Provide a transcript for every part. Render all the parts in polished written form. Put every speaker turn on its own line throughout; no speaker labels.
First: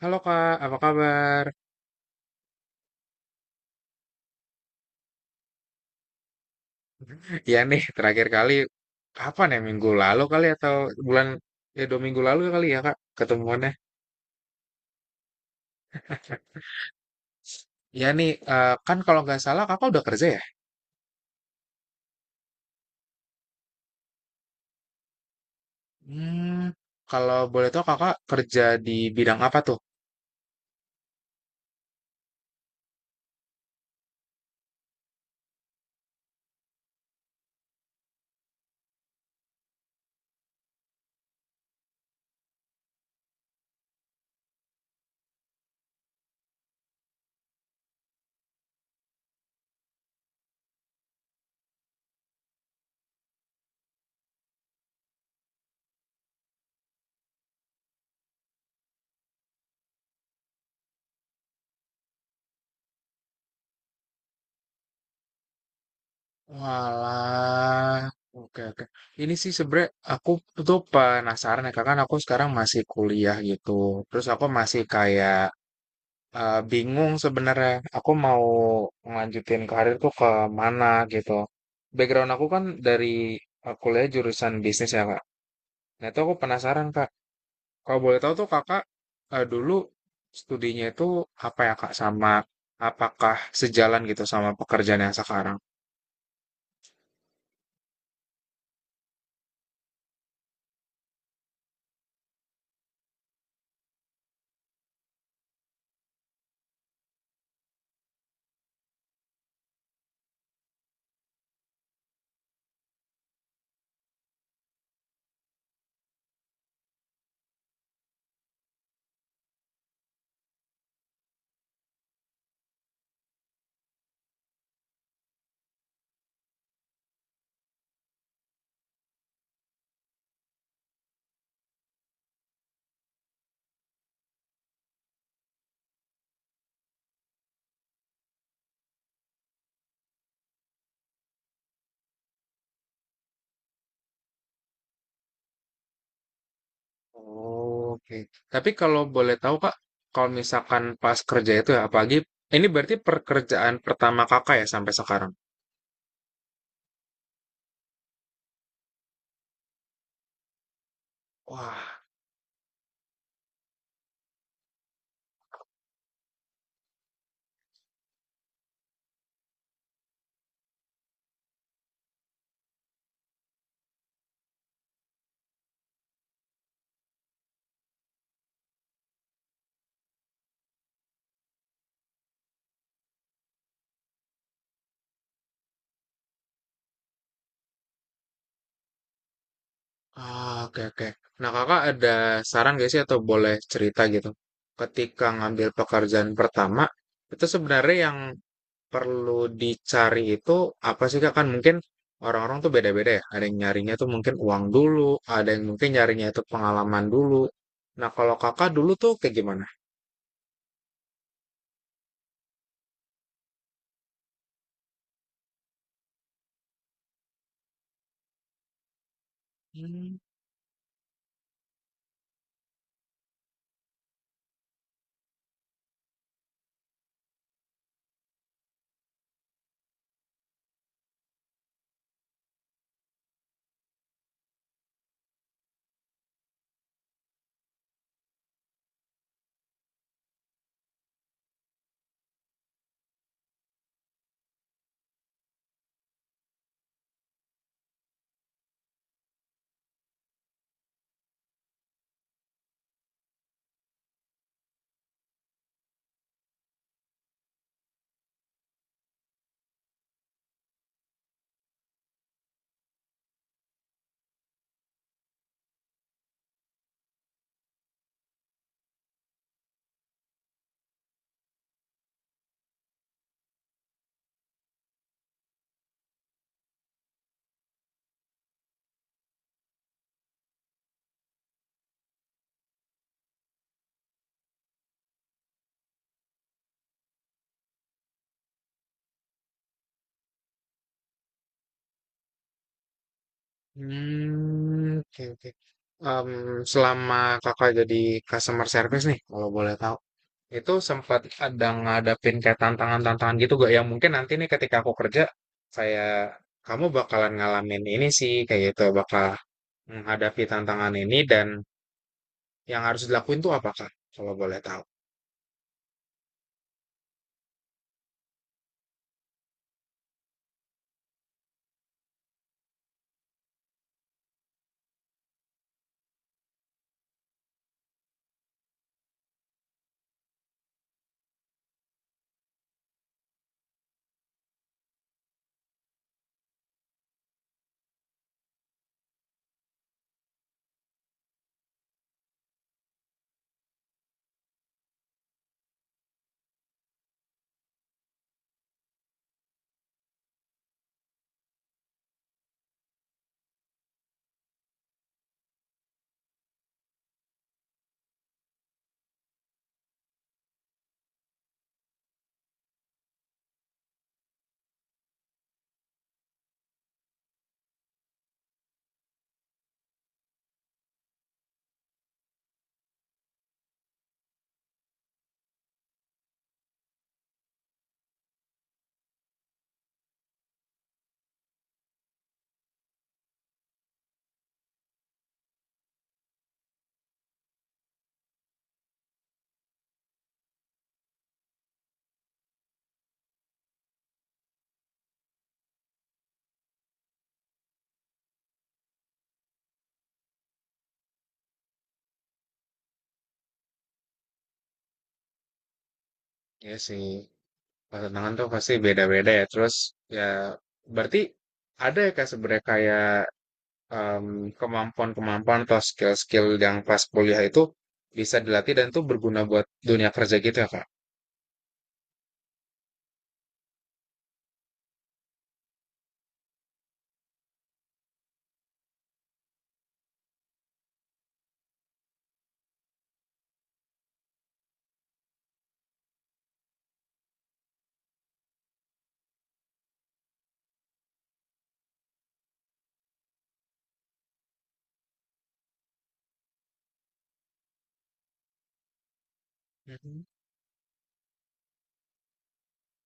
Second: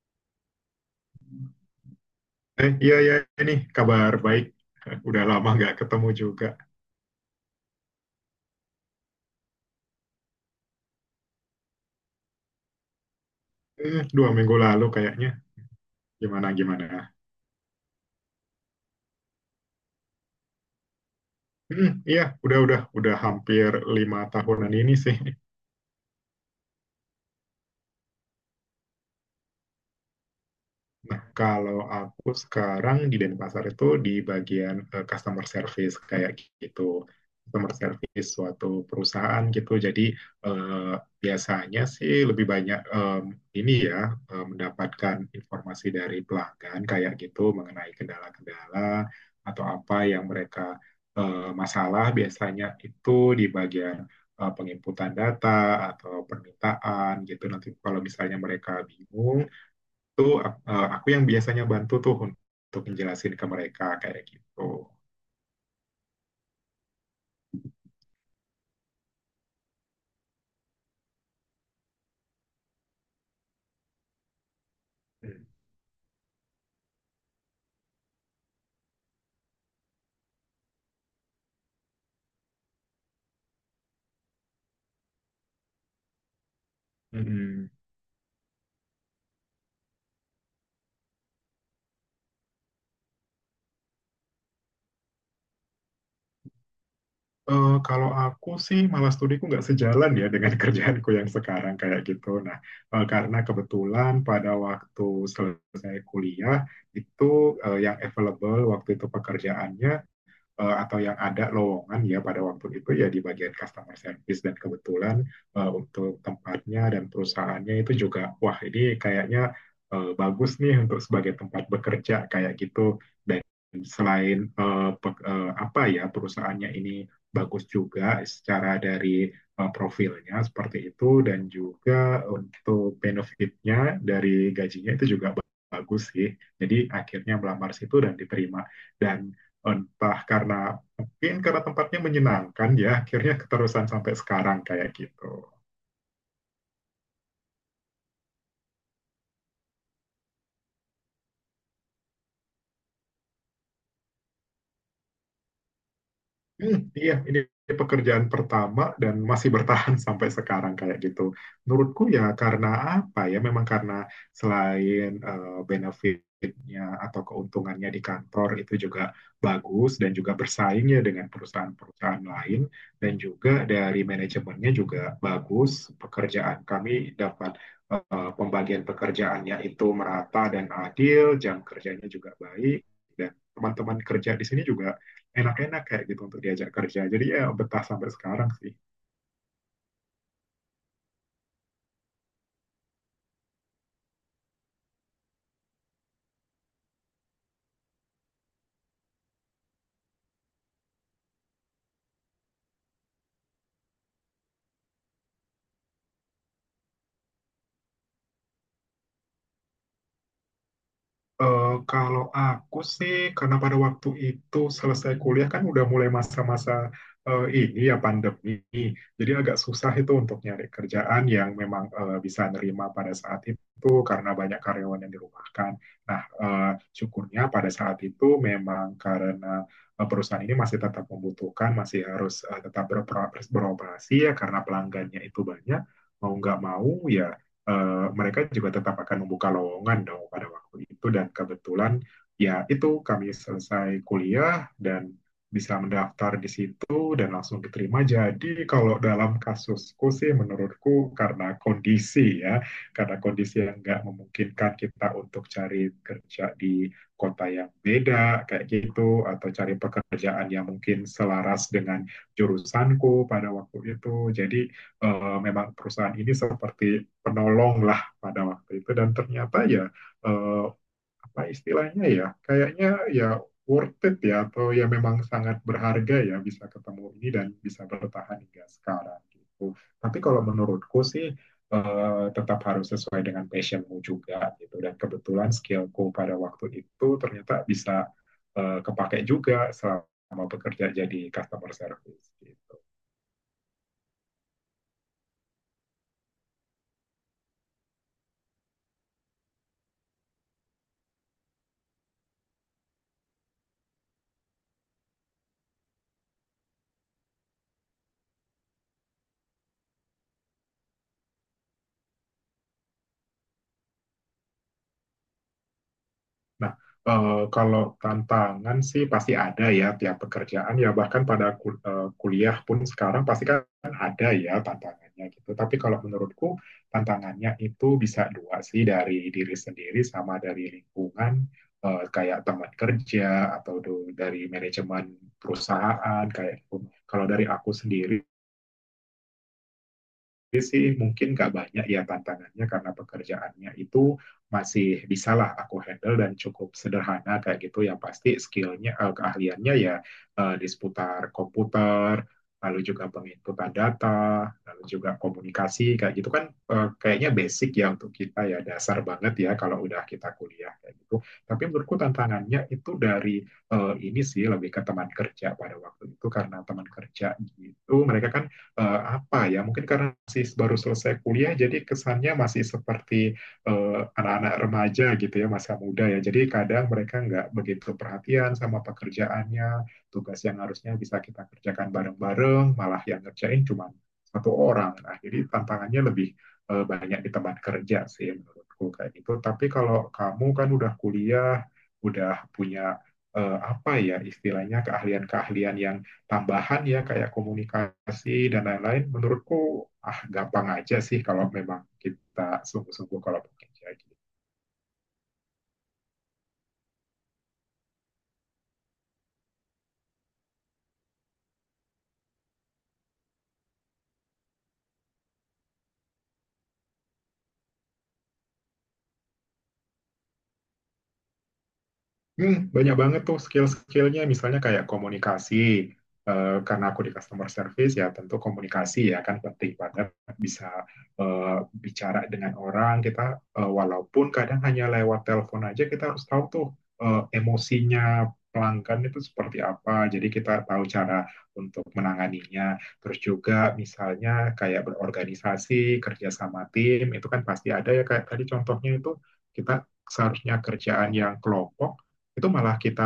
Halo Kak, apa kabar?
Iya, iya, ini kabar baik. Udah lama nggak ketemu juga.
Ya nih, terakhir kali kapan ya? Minggu lalu kali atau bulan ya dua minggu lalu kali ya Kak ketemuannya.
2 minggu lalu kayaknya. Gimana, gimana?
Ya nih, kan kalau nggak salah Kakak udah kerja ya?
Hmm, iya, udah hampir 5 tahunan ini sih.
Hmm, kalau boleh tahu Kakak kerja di bidang apa tuh?
Nah, kalau aku sekarang di Denpasar itu di bagian customer service kayak gitu. Customer service suatu perusahaan gitu. Jadi eh, biasanya sih lebih banyak ini ya mendapatkan informasi dari pelanggan kayak gitu mengenai kendala-kendala atau apa yang mereka masalah biasanya itu di bagian penginputan data atau permintaan gitu. Nanti kalau misalnya mereka bingung itu aku yang biasanya bantu tuh untuk menjelasin ke mereka kayak gitu.
Walah, oke oke. Ini sih sebenernya aku tuh penasaran ya Kak, kan aku sekarang masih kuliah gitu. Terus aku masih kayak bingung sebenarnya aku mau ngelanjutin karir tuh ke mana gitu. Background aku kan dari kuliah jurusan bisnis ya kak. Nah itu aku penasaran kak.
Mm.
Kalau boleh tahu tuh kakak dulu studinya itu apa ya kak sama apakah sejalan gitu sama pekerjaan yang sekarang?
Kalau aku sih malah studiku nggak sejalan ya dengan kerjaanku yang sekarang kayak gitu. Nah, karena kebetulan pada waktu selesai kuliah itu yang available waktu itu pekerjaannya atau yang ada lowongan ya pada waktu itu ya di bagian customer service dan kebetulan untuk tempatnya dan perusahaannya itu juga wah ini kayaknya bagus nih untuk sebagai tempat bekerja kayak gitu dan selain apa ya perusahaannya ini bagus juga secara dari profilnya seperti itu dan juga untuk benefitnya dari gajinya itu juga bagus sih. Jadi akhirnya melamar situ dan diterima. Dan entah karena mungkin karena tempatnya menyenangkan ya akhirnya keterusan sampai sekarang kayak gitu.
Oh, oke. Tapi kalau boleh tahu kak, kalau misalkan pas kerja itu ya apalagi ini berarti pekerjaan pertama kakak ya sampai sekarang.
Hmm, iya, ini pekerjaan pertama dan masih bertahan sampai sekarang kayak gitu.
Wah,
Menurutku ya karena apa ya? Memang karena selain benefitnya atau keuntungannya di kantor itu juga bagus dan juga bersaingnya dengan perusahaan-perusahaan lain dan juga dari manajemennya juga bagus. Pekerjaan kami dapat pembagian pekerjaannya itu merata dan adil, jam kerjanya juga baik dan teman-teman kerja di sini juga enak-enak kayak gitu untuk diajak kerja. Jadi ya betah sampai sekarang sih.
ah, oke oke. Nah, kakak ada saran gak sih atau boleh cerita gitu? Ketika ngambil pekerjaan pertama, itu sebenarnya yang perlu dicari itu apa sih kak? Kan mungkin orang-orang tuh beda-beda ya. Ada yang nyarinya tuh mungkin uang dulu, ada yang mungkin nyarinya itu pengalaman dulu. Nah, kalau kakak dulu tuh kayak gimana?
Eh kalau aku sih karena pada waktu itu selesai kuliah kan udah mulai masa-masa ini ya pandemi. Jadi agak susah itu
Hmm,
untuk nyari kerjaan yang memang bisa nerima pada saat itu karena banyak karyawan yang dirumahkan. Nah, syukurnya pada saat itu memang karena perusahaan ini masih tetap membutuhkan, masih harus tetap beroperasi, beroperasi ya karena pelanggannya itu banyak mau nggak mau ya mereka juga tetap akan membuka lowongan dong pada waktu itu dan kebetulan ya itu kami selesai kuliah dan bisa mendaftar di situ dan langsung diterima. Jadi kalau dalam kasusku sih menurutku karena kondisi ya, karena kondisi yang nggak memungkinkan kita untuk cari kerja di kota yang beda kayak gitu atau cari pekerjaan yang mungkin selaras dengan jurusanku pada waktu itu. Jadi memang perusahaan ini seperti penolong lah pada waktu itu dan ternyata ya uh, apa istilahnya ya kayaknya ya worth it ya atau ya memang sangat berharga ya bisa ketemu ini dan bisa bertahan hingga sekarang gitu. Tapi kalau menurutku sih tetap harus sesuai dengan passionmu juga gitu dan kebetulan skillku pada waktu itu ternyata bisa kepake juga selama bekerja jadi customer service gitu.
oke oke. Em, selama kakak jadi customer service nih, kalau boleh tahu, itu sempat ada ngadapin kayak tantangan-tantangan gitu gak yang mungkin nanti nih ketika aku kerja kayak kamu bakalan ngalamin ini sih kayak gitu bakal menghadapi tantangan ini dan yang harus dilakuin tuh apa kak? Kalau boleh tahu.
Nah, kalau tantangan sih pasti ada ya tiap pekerjaan ya bahkan pada kuliah pun sekarang pasti kan ada ya tantangannya gitu. Tapi kalau menurutku tantangannya itu bisa dua sih dari diri sendiri sama dari lingkungan kayak teman kerja atau dari manajemen perusahaan kayak gitu. Kalau dari aku sendiri sih mungkin nggak banyak ya tantangannya karena pekerjaannya itu masih bisalah aku handle dan cukup sederhana kayak gitu yang pasti skillnya keahliannya ya di seputar komputer lalu juga penginputan data lalu juga komunikasi kayak gitu kan kayaknya basic ya untuk kita ya dasar banget ya kalau udah kita kuliah kayak gitu tapi menurutku tantangannya itu dari ini sih lebih ke teman kerja pada waktu itu karena teman kerja gitu mereka kan apa ya, mungkin karena masih baru selesai kuliah, jadi kesannya masih seperti anak-anak remaja gitu ya, masa muda ya. Jadi kadang mereka nggak begitu perhatian sama pekerjaannya, tugas yang harusnya bisa kita kerjakan bareng-bareng, malah yang ngerjain cuma satu orang. Nah, jadi tantangannya lebih banyak di tempat kerja sih menurutku kayak gitu. Tapi kalau kamu kan udah kuliah, udah punya apa ya istilahnya keahlian-keahlian yang tambahan ya kayak komunikasi dan lain-lain menurutku ah gampang aja sih kalau memang kita sungguh-sungguh kalau bekerja gitu.
Ya sih, kalau tantangan tuh pasti beda-beda ya. Terus ya berarti ada ya kayak sebenarnya kayak em, kemampuan-kemampuan atau skill-skill yang pas kuliah itu bisa dilatih dan tuh berguna buat dunia kerja gitu ya
Hmm, banyak banget tuh skill-skillnya, misalnya kayak komunikasi. Karena aku di customer service ya tentu komunikasi ya kan penting banget bisa eh, bicara dengan orang kita walaupun kadang hanya lewat telepon aja kita harus tahu tuh emosinya pelanggan itu seperti apa. Jadi kita tahu cara untuk menanganinya. Terus juga misalnya kayak berorganisasi, kerja sama tim itu kan pasti ada ya kayak tadi contohnya itu kita
Kak.
seharusnya kerjaan yang kelompok itu malah kita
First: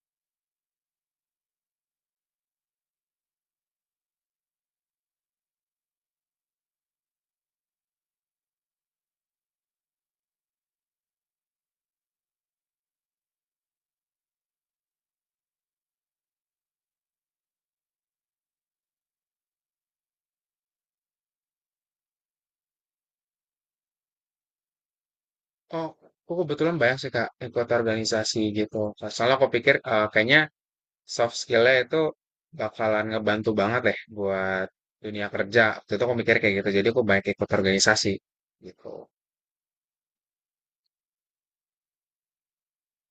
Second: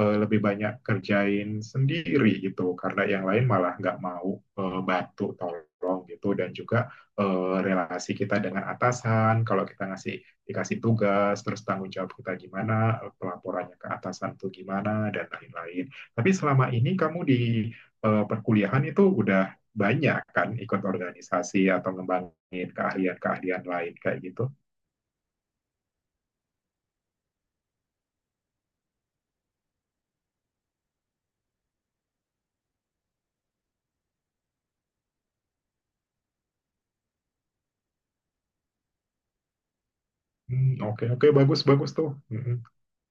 lebih banyak kerjain sendiri gitu karena yang lain malah nggak mau bantu tolong gitu dan juga relasi kita dengan atasan kalau kita dikasih tugas terus tanggung jawab kita gimana pelaporannya ke atasan tuh gimana dan lain-lain tapi selama ini kamu di perkuliahan itu udah banyak kan ikut organisasi atau ngembangin keahlian-keahlian lain kayak gitu.
Oh, aku kebetulan banyak sih Kak ikut organisasi gitu. Nah, soalnya aku pikir kayaknya soft skill-nya itu bakalan ngebantu banget deh buat dunia kerja. Waktu itu aku mikir kayak gitu, jadi aku banyak ikut organisasi gitu.
Hmm, oke oke, bagus bagus tuh. Mm-mm.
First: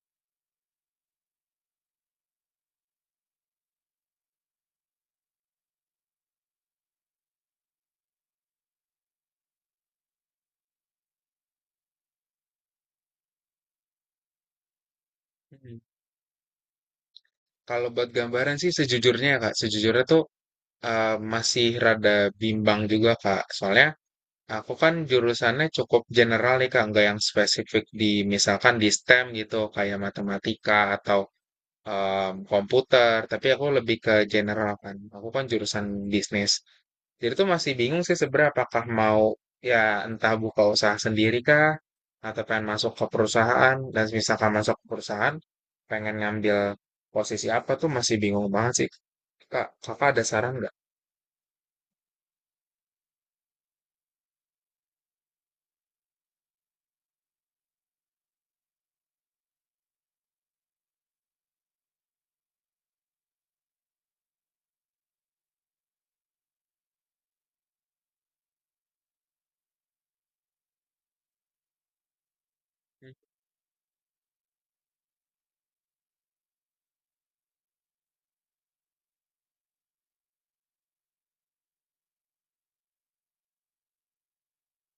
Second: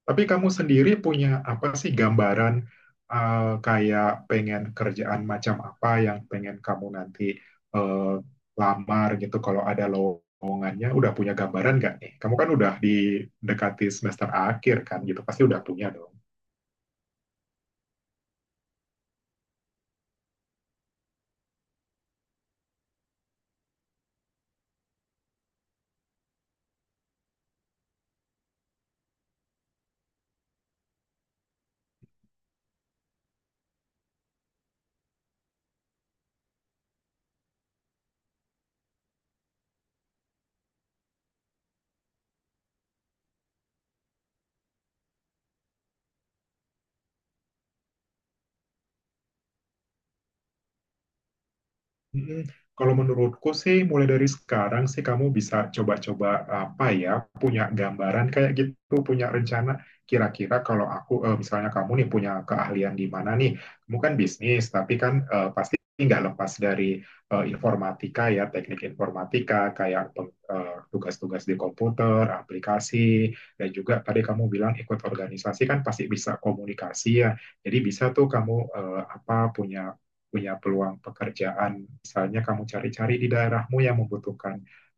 Tapi kamu sendiri punya apa sih gambaran kayak pengen kerjaan macam apa yang pengen kamu nanti eh, lamar gitu kalau ada lowongannya udah punya gambaran nggak nih? Kamu kan udah didekati semester akhir kan gitu pasti udah
Hmm.
punya dong.
Kalau buat gambaran sih sejujurnya ya Kak, sejujurnya tuh masih rada bimbang juga Kak. Soalnya aku kan jurusannya cukup general nih Kak, nggak yang spesifik di misalkan di STEM gitu, kayak matematika atau komputer, tapi aku lebih ke general kan. Aku kan jurusan bisnis. Jadi tuh masih bingung sih sebenarnya apakah mau ya entah buka usaha sendiri kah atau pengen masuk ke perusahaan dan misalkan masuk ke perusahaan pengen ngambil posisi apa tuh masih bingung banget sih. Kak, kakak ada saran nggak?
Mm-mm. Kalau menurutku sih mulai dari sekarang sih kamu bisa coba-coba apa ya punya gambaran kayak gitu punya rencana kira-kira kalau aku misalnya kamu nih punya keahlian di mana nih kamu kan bisnis tapi kan pasti nggak lepas dari informatika ya teknik informatika kayak tugas-tugas di komputer aplikasi dan juga tadi kamu bilang ikut organisasi kan pasti bisa komunikasi ya jadi bisa tuh kamu eh, apa punya punya peluang pekerjaan. Misalnya kamu cari-cari di daerahmu yang membutuhkan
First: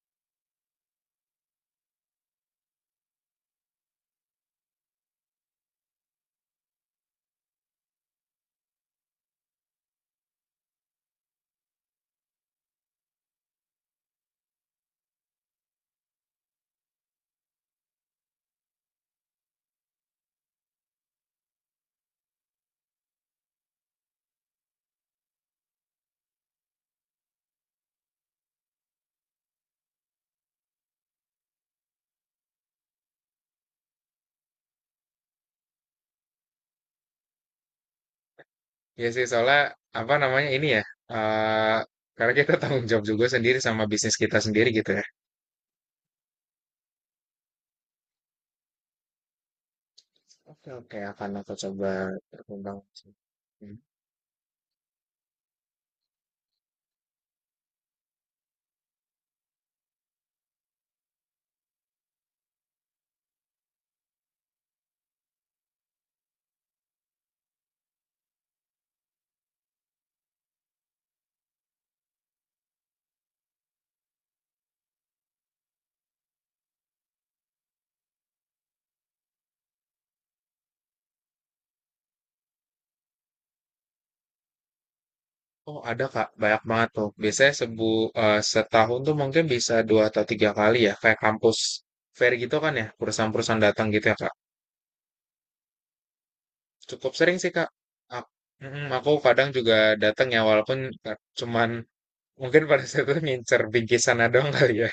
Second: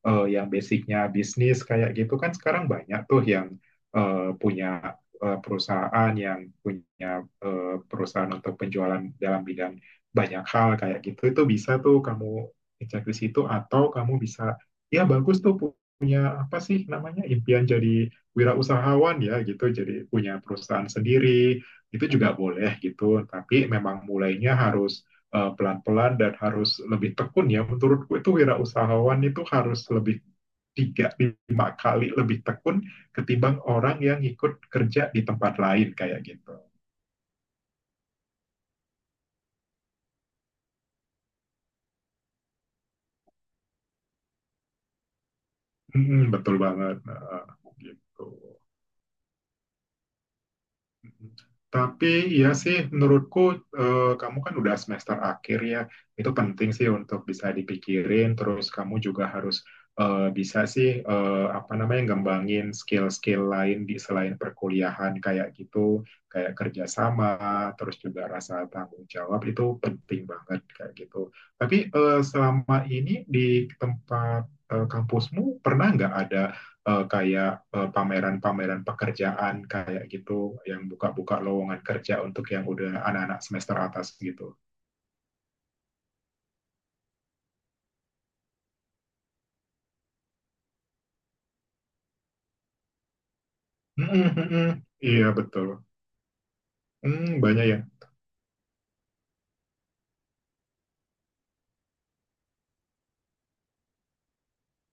yang basicnya bisnis kayak gitu kan sekarang banyak tuh yang eh, punya punya perusahaan untuk penjualan dalam bidang banyak hal kayak gitu itu bisa tuh kamu cek di situ atau kamu bisa ya bagus tuh punya apa sih namanya impian jadi wirausahawan ya gitu jadi punya perusahaan sendiri itu juga boleh gitu tapi memang mulainya harus pelan-pelan dan harus lebih tekun ya. Menurutku itu wirausahawan itu harus lebih 3-5 kali lebih tekun ketimbang orang yang ikut kerja di tempat lain kayak gitu.
Ya sih soalnya apa namanya ini ya eh karena kita tanggung jawab juga sendiri sama bisnis kita sendiri gitu ya.
Hmm, betul banget. Nah, gitu.
Oke oke akan aku coba
Tapi ya
berkembang.
sih menurutku kamu kan udah semester akhir ya. Itu penting sih untuk bisa dipikirin. Terus kamu juga harus bisa sih apa namanya ngembangin skill-skill lain di selain perkuliahan kayak gitu, kayak kerjasama, terus juga rasa tanggung jawab itu penting banget kayak gitu. Tapi selama ini di tempat kampusmu pernah nggak ada eh, kayak pameran-pameran pekerjaan kayak gitu yang buka-buka lowongan kerja untuk yang udah anak-anak semester atas gitu.
Oh ada Kak, banyak banget tuh. Biasanya setahun tuh mungkin bisa dua atau tiga kali ya, kayak kampus fair gitu kan ya, perusahaan-perusahaan datang gitu
Mm,
ya Kak.
mm, mm. Iya betul.
Cukup
Hmm,
sering sih
banyak
Kak.
ya.
Ak- Aku, kadang juga datang ya, walaupun cuman mungkin pada saat itu ngincer bingkisannya doang kali ya.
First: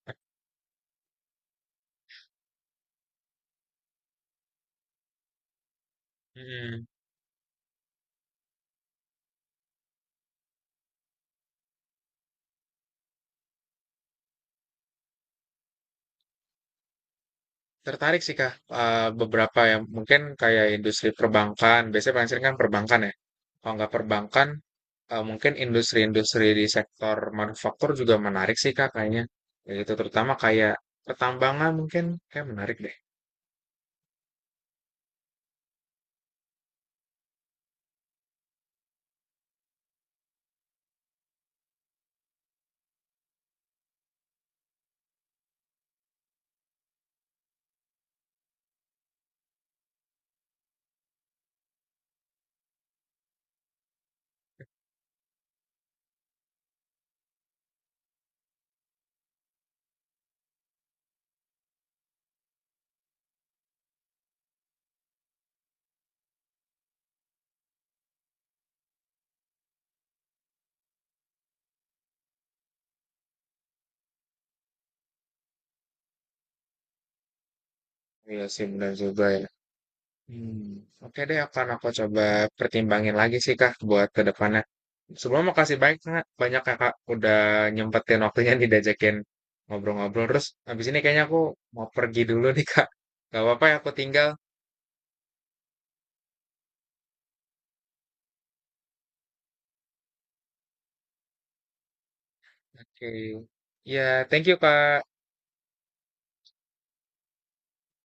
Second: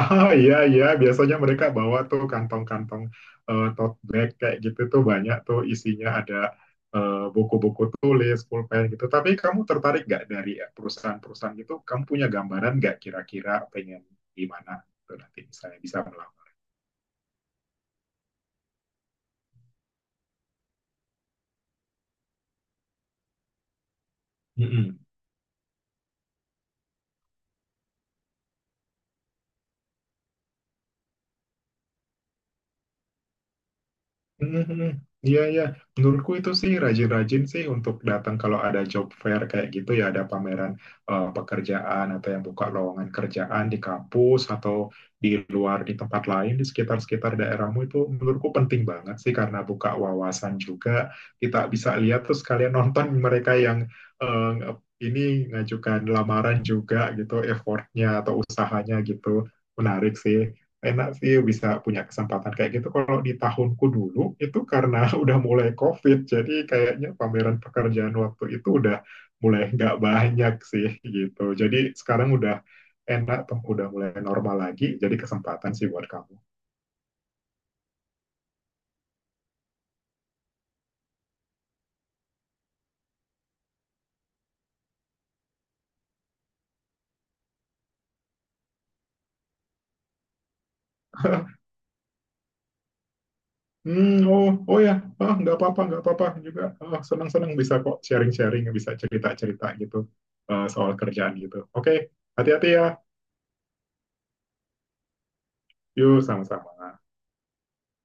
Ah, iya iya, biasanya mereka bawa tuh kantong-kantong tote bag kayak gitu tuh banyak tuh isinya ada
Mm.
buku-buku tulis, pulpen gitu. Tapi kamu tertarik nggak dari perusahaan-perusahaan gitu? Kamu punya gambaran nggak kira-kira pengen gimana tuh nanti misalnya bisa
Tertarik sih Kak, beberapa yang mungkin kayak industri perbankan, biasanya paling sering kan perbankan ya. Kalau nggak perbankan,
melakukan?
mungkin industri-industri di sektor manufaktur juga menarik sih Kak kayaknya. Ya, itu terutama kayak pertambangan mungkin kayak menarik deh.
Mhm. Iya, iya. Menurutku itu sih rajin-rajin sih untuk datang kalau ada job fair kayak gitu ya, ada pameran pekerjaan atau yang buka lowongan kerjaan di kampus atau di luar di tempat lain di sekitar-sekitar daerahmu itu menurutku penting banget sih karena buka wawasan juga. Kita bisa lihat terus kalian nonton mereka yang eh, ini ngajukan lamaran juga gitu, effortnya atau usahanya gitu. Menarik sih, enak sih bisa punya kesempatan kayak gitu. Kalau di tahunku dulu itu karena udah mulai COVID, jadi kayaknya pameran pekerjaan waktu itu udah mulai nggak banyak sih gitu. Jadi sekarang udah enak tuh, udah mulai normal lagi. Jadi kesempatan sih buat kamu.
Iya sih, benar juga ya. Hmm, oke deh, akan aku coba pertimbangin lagi sih Kak buat ke depannya. Sebelumnya makasih banyak Kak, banyak Kakak udah nyempetin waktunya nih diajakin ngobrol-ngobrol. Terus habis ini kayaknya aku mau pergi dulu nih Kak. Gak apa-apa ya aku
Hmm,
tinggal.
oh, oh ya, ah, nggak apa-apa juga. Ah, senang-senang bisa kok sharing-sharing, bisa cerita-cerita gitu soal kerjaan gitu. Oke, hati-hati ya.
Oke. Ya, thank you Kak.
Yuk, sama-sama.